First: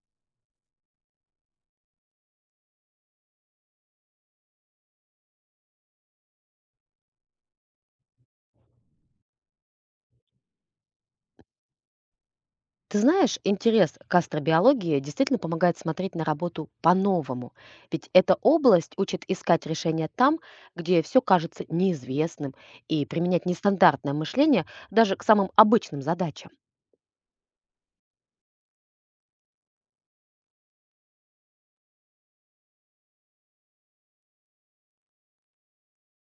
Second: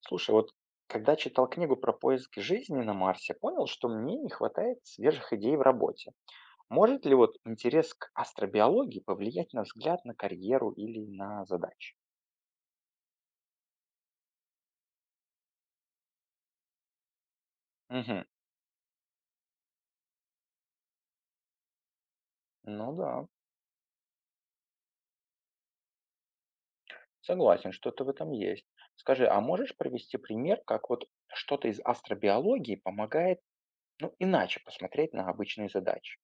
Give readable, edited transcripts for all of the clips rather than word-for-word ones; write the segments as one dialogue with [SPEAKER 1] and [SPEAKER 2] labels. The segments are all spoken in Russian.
[SPEAKER 1] Слушай, вот когда читал книгу про поиски жизни на Марсе, понял, что мне не хватает свежих идей в работе. Может ли вот интерес к астробиологии повлиять на взгляд на карьеру или на задачи?
[SPEAKER 2] Ты знаешь, интерес к астробиологии действительно помогает смотреть на работу по-новому. Ведь
[SPEAKER 1] Угу.
[SPEAKER 2] эта область учит искать решения там, где все кажется неизвестным,
[SPEAKER 1] Ну
[SPEAKER 2] и
[SPEAKER 1] да,
[SPEAKER 2] применять нестандартное мышление даже к самым обычным задачам.
[SPEAKER 1] согласен, что-то в этом есть. Скажи, а можешь привести пример, как вот что-то из астробиологии помогает, ну, иначе посмотреть на обычные задачи?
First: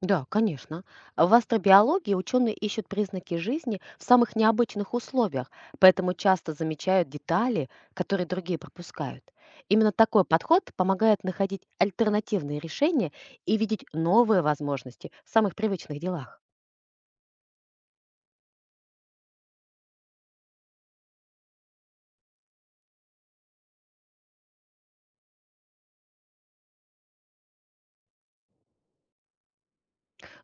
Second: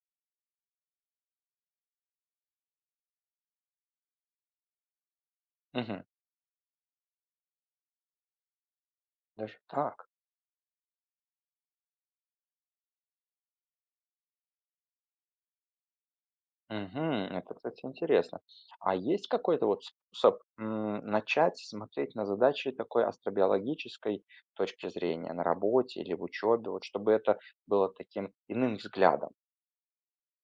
[SPEAKER 2] Да, конечно. В астробиологии ученые ищут признаки жизни в самых необычных условиях,
[SPEAKER 1] Угу.
[SPEAKER 2] поэтому часто замечают детали, которые другие пропускают.
[SPEAKER 1] Даже
[SPEAKER 2] Именно
[SPEAKER 1] так.
[SPEAKER 2] такой подход помогает находить альтернативные решения и видеть новые возможности в самых привычных делах.
[SPEAKER 1] Мгм. Это, кстати, интересно. А есть какой-то вот способ начать смотреть на задачи такой астробиологической точки зрения на работе или в учебе, вот чтобы это было таким иным взглядом?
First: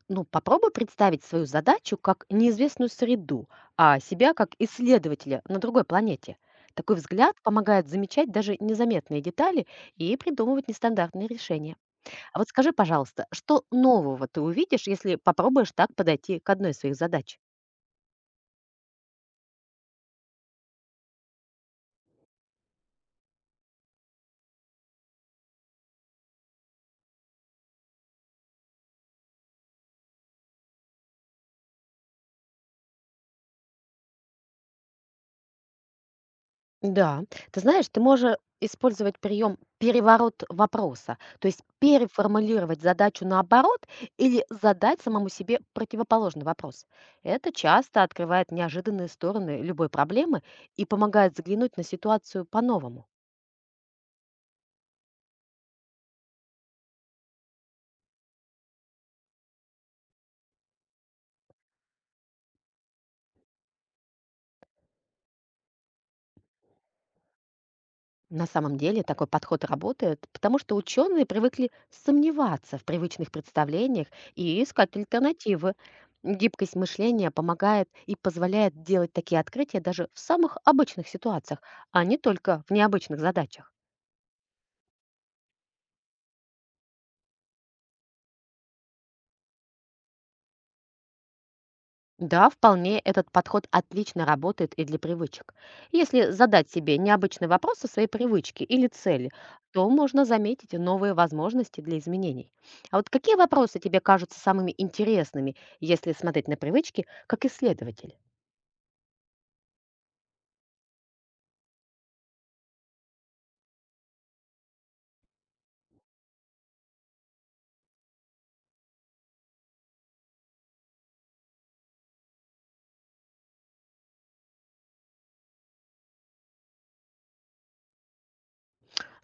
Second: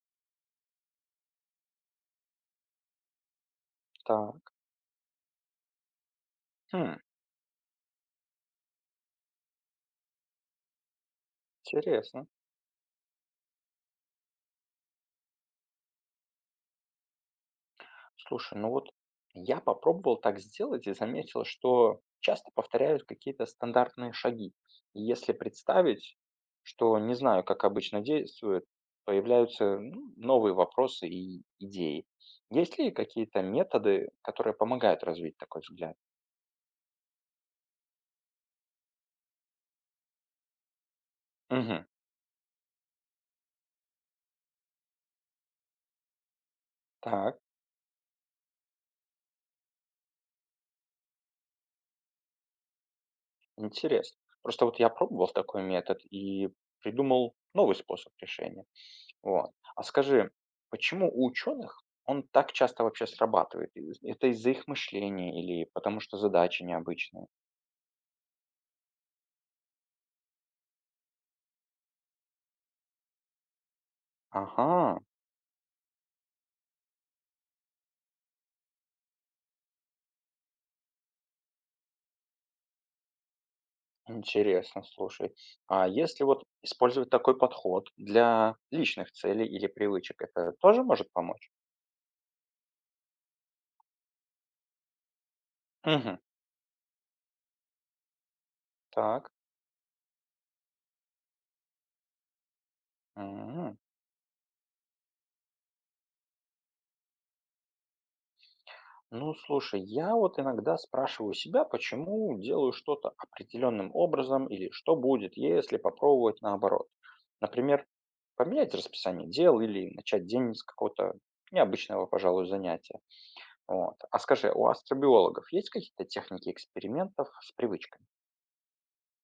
[SPEAKER 2] Ну, попробуй представить свою задачу как неизвестную среду, а себя как
[SPEAKER 1] Так,
[SPEAKER 2] исследователя на другой планете. Такой
[SPEAKER 1] хм,
[SPEAKER 2] взгляд помогает замечать даже незаметные детали и придумывать нестандартные решения.
[SPEAKER 1] интересно.
[SPEAKER 2] А вот скажи, пожалуйста, что нового ты увидишь, если попробуешь так подойти к одной из своих задач?
[SPEAKER 1] Слушай, ну вот я попробовал так сделать и заметил, что часто повторяют какие-то стандартные шаги. И если представить, что не знаю, как обычно действует, появляются ну, новые вопросы и идеи. Есть ли какие-то методы, которые помогают развить такой взгляд?
[SPEAKER 2] Да, ты знаешь, ты можешь использовать прием переворот вопроса, то есть
[SPEAKER 1] Угу.
[SPEAKER 2] переформулировать задачу наоборот или задать самому себе противоположный вопрос.
[SPEAKER 1] Так,
[SPEAKER 2] Это часто открывает неожиданные стороны любой проблемы и помогает взглянуть на ситуацию по-новому.
[SPEAKER 1] интересно. Просто вот я пробовал такой метод и придумал новый способ решения. Вот. А скажи, почему у ученых он так часто вообще срабатывает? Это из-за их мышления или потому что задачи необычные?
[SPEAKER 2] На самом деле такой подход работает, потому что ученые привыкли сомневаться в привычных представлениях и искать
[SPEAKER 1] Ага,
[SPEAKER 2] альтернативы. Гибкость мышления помогает и позволяет делать такие открытия даже в самых обычных ситуациях, а не только в необычных задачах.
[SPEAKER 1] интересно, слушай. А если вот использовать такой подход для личных целей или привычек, это тоже может помочь?
[SPEAKER 2] Да, вполне, этот подход отлично работает и для привычек.
[SPEAKER 1] Угу.
[SPEAKER 2] Если задать себе необычный вопрос о своей привычке или цели,
[SPEAKER 1] Так.
[SPEAKER 2] то можно заметить новые возможности для изменений. А вот какие вопросы
[SPEAKER 1] М.
[SPEAKER 2] тебе кажутся самыми интересными, если смотреть на привычки как исследователь?
[SPEAKER 1] Ну, слушай, я вот иногда спрашиваю себя, почему делаю что-то определенным образом или что будет, если попробовать наоборот. Например, поменять расписание дел или начать день с какого-то необычного, пожалуй, занятия. Вот. А скажи, у астробиологов есть какие-то техники экспериментов с привычками?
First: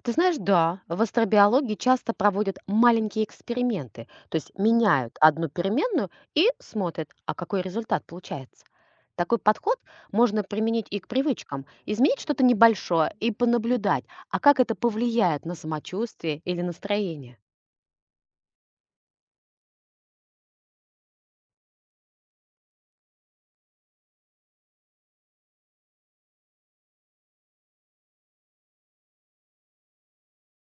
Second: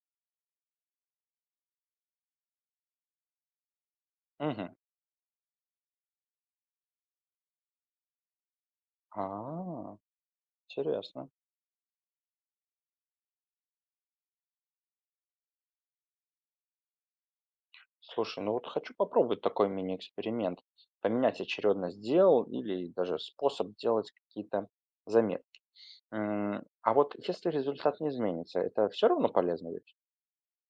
[SPEAKER 2] Ты знаешь, да, в астробиологии часто проводят маленькие эксперименты, то есть
[SPEAKER 1] Угу.
[SPEAKER 2] меняют одну переменную и смотрят, а какой результат получается. Такой подход
[SPEAKER 1] А,
[SPEAKER 2] можно применить и к
[SPEAKER 1] интересно.
[SPEAKER 2] привычкам, изменить что-то небольшое и понаблюдать, а как это повлияет на самочувствие или настроение.
[SPEAKER 1] Слушай, ну вот хочу попробовать такой мини-эксперимент. Поменять очередность дел или даже способ делать какие-то заметки. М, а вот если результат не изменится, это все равно полезно ведь?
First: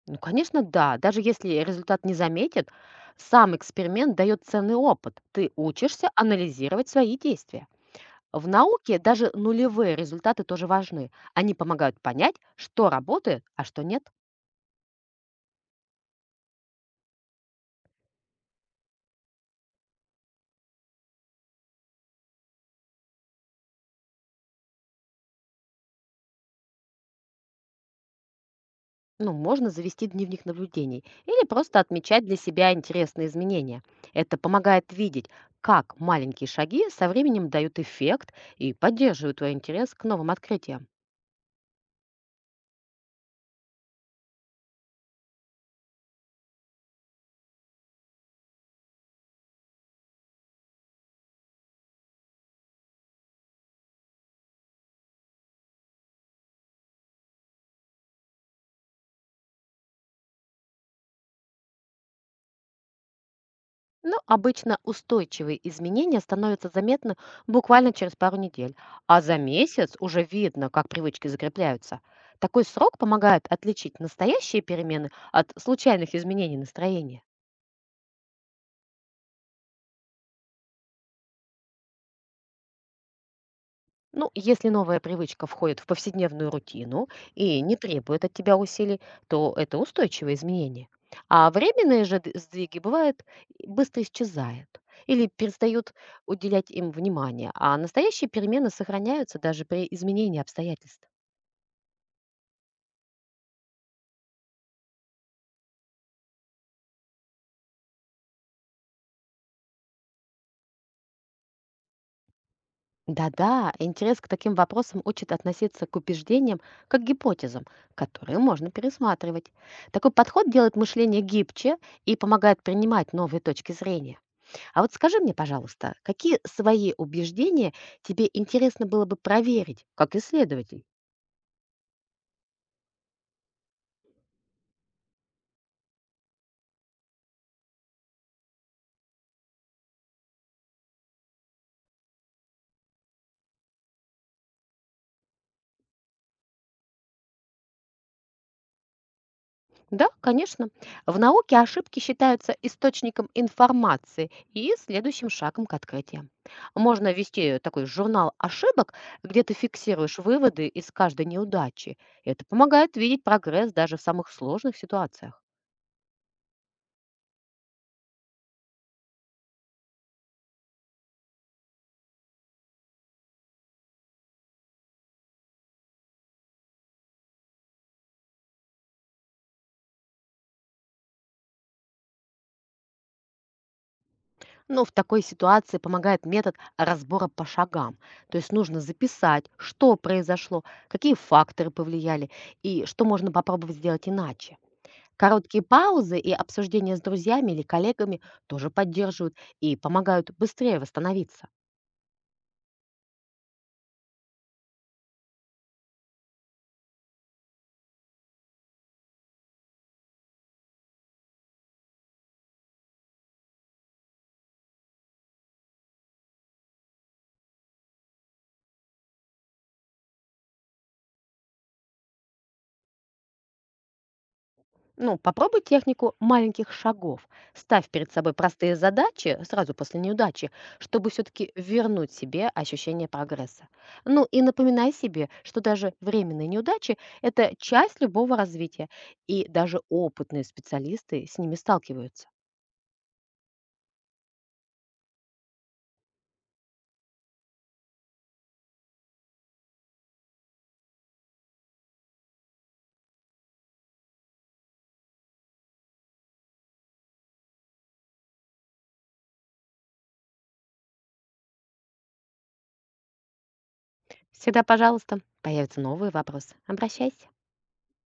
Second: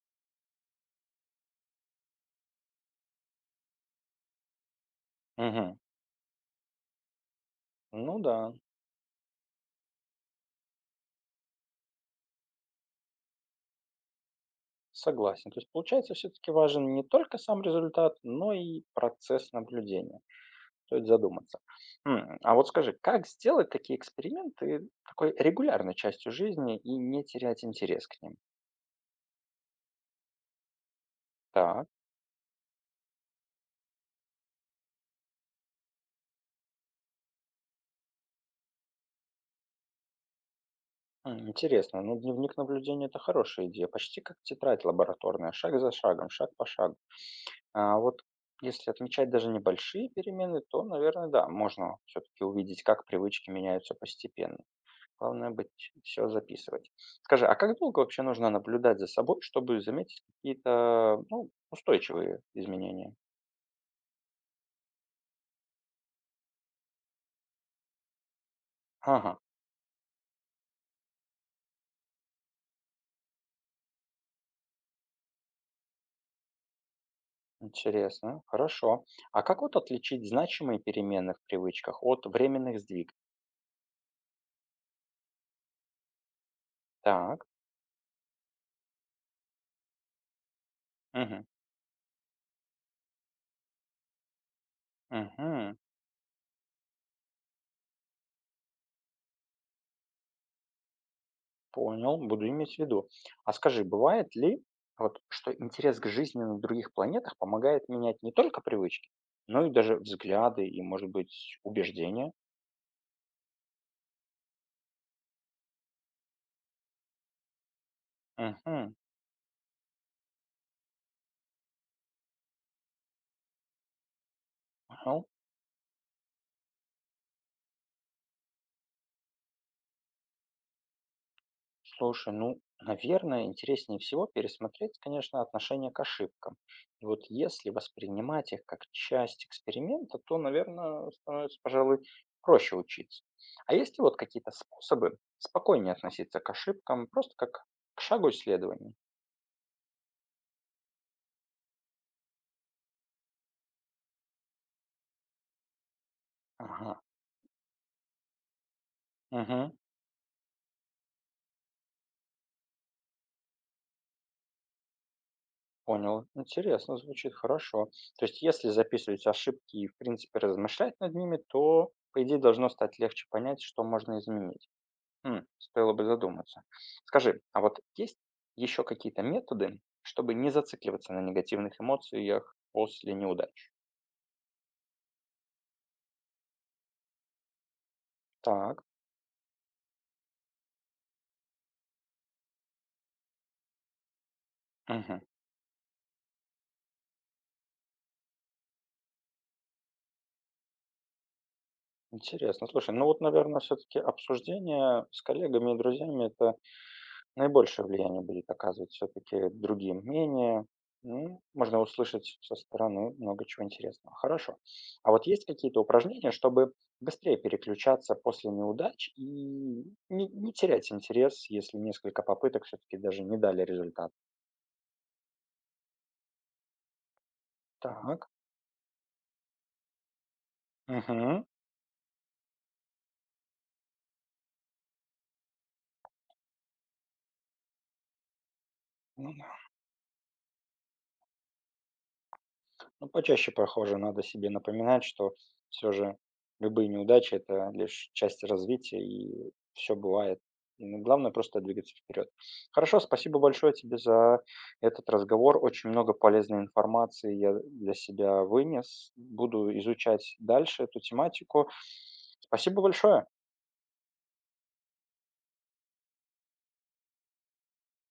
[SPEAKER 2] Ну, конечно, да, даже если результат не заметят, сам эксперимент дает ценный опыт. Ты
[SPEAKER 1] Мгм.
[SPEAKER 2] учишься анализировать свои действия.
[SPEAKER 1] Ну
[SPEAKER 2] В
[SPEAKER 1] да,
[SPEAKER 2] науке даже нулевые результаты тоже важны. Они помогают понять, что работает, а что нет.
[SPEAKER 1] согласен. То есть получается все-таки важен не только сам результат, но и процесс наблюдения. Стоит задуматься. М, а вот скажи, как сделать такие эксперименты такой регулярной частью жизни и не терять интерес к ним?
[SPEAKER 2] Ну, можно завести дневник наблюдений или просто
[SPEAKER 1] Так,
[SPEAKER 2] отмечать для себя интересные изменения. Это помогает видеть, как маленькие шаги со временем дают эффект и поддерживают твой интерес к новым открытиям.
[SPEAKER 1] м, интересно. Ну, дневник наблюдения — это хорошая идея. Почти как тетрадь лабораторная, шаг за шагом, шаг по шагу. А вот если отмечать даже небольшие перемены, то, наверное, да, можно все-таки увидеть, как привычки меняются постепенно. Главное быть, все записывать. Скажи, а как долго вообще нужно наблюдать за собой, чтобы заметить какие-то ну, устойчивые изменения?
[SPEAKER 2] Ну, обычно устойчивые изменения становятся заметны буквально через пару недель, а за
[SPEAKER 1] Ага,
[SPEAKER 2] месяц уже видно, как привычки закрепляются. Такой срок помогает отличить настоящие перемены от случайных изменений настроения.
[SPEAKER 1] интересно, хорошо. А как вот отличить значимые перемены в привычках от временных сдвиг?
[SPEAKER 2] Ну, если новая привычка входит в повседневную рутину
[SPEAKER 1] Так,
[SPEAKER 2] и не требует от тебя усилий, то это устойчивое изменение.
[SPEAKER 1] угу,
[SPEAKER 2] А временные же сдвиги бывают быстро исчезают или
[SPEAKER 1] угу.
[SPEAKER 2] перестают уделять им внимание, а настоящие перемены сохраняются даже при изменении обстоятельств.
[SPEAKER 1] Понял, буду иметь в виду. А скажи, бывает ли, вот, что интерес к жизни на других планетах помогает менять не только привычки, но и даже взгляды и, может быть, убеждения?
[SPEAKER 2] Да-да, интерес к таким вопросам учит относиться к убеждениям как к гипотезам, которые можно
[SPEAKER 1] Угу,
[SPEAKER 2] пересматривать. Такой подход делает мышление гибче и помогает принимать новые точки зрения. А вот скажи
[SPEAKER 1] понял.
[SPEAKER 2] мне, пожалуйста, какие свои убеждения тебе интересно было бы проверить, как исследователь?
[SPEAKER 1] Слушай, ну, наверное, интереснее всего пересмотреть, конечно, отношение к ошибкам. И вот если воспринимать их как часть эксперимента, то, наверное, становится, пожалуй, проще учиться. А есть ли вот какие-то способы спокойнее относиться к ошибкам, просто как к шагу исследования?
[SPEAKER 2] Да, конечно. В науке ошибки считаются источником информации и следующим шагом к открытиям.
[SPEAKER 1] Ага.
[SPEAKER 2] Можно вести такой журнал ошибок, где ты
[SPEAKER 1] Мгм.
[SPEAKER 2] фиксируешь выводы из каждой неудачи. Это помогает видеть прогресс даже в самых сложных ситуациях.
[SPEAKER 1] Понял. Интересно звучит, хорошо. То есть, если записывать ошибки и, в принципе, размышлять над ними, то, по идее, должно стать легче понять, что можно изменить. М, стоило бы задуматься. Скажи, а вот есть еще какие-то методы, чтобы не зацикливаться на негативных эмоциях после неудач?
[SPEAKER 2] Но в такой ситуации помогает метод разбора по шагам. То есть нужно
[SPEAKER 1] Так.
[SPEAKER 2] записать, что произошло, какие факторы повлияли и что можно попробовать сделать иначе.
[SPEAKER 1] Мгм.
[SPEAKER 2] Короткие паузы и обсуждения с друзьями или коллегами тоже поддерживают и помогают быстрее восстановиться.
[SPEAKER 1] Интересно. Слушай, ну вот, наверное, все-таки обсуждение с коллегами и друзьями это наибольшее влияние будет оказывать все-таки другие мнения. Ну, можно услышать со стороны много чего интересного. Хорошо. А вот есть какие-то упражнения, чтобы быстрее переключаться после неудач и не терять интерес, если несколько попыток все-таки даже не дали результат?
[SPEAKER 2] Ну, попробуй технику маленьких шагов. Ставь перед
[SPEAKER 1] Так.
[SPEAKER 2] собой простые задачи сразу после неудачи, чтобы
[SPEAKER 1] Мгм.
[SPEAKER 2] все-таки вернуть себе ощущение прогресса. Ну и напоминай себе, что даже временные неудачи– это часть любого развития, и даже опытные специалисты с ними сталкиваются.
[SPEAKER 1] Ну, почаще, похоже, надо себе напоминать, что все же любые неудачи — это лишь часть развития, и все бывает. Ну, главное просто двигаться вперед. Хорошо, спасибо большое тебе за этот разговор. Очень много полезной информации я для себя вынес. Буду изучать дальше эту тематику. Спасибо большое.
[SPEAKER 2] Всегда, пожалуйста, появятся новые вопросы. Обращайся.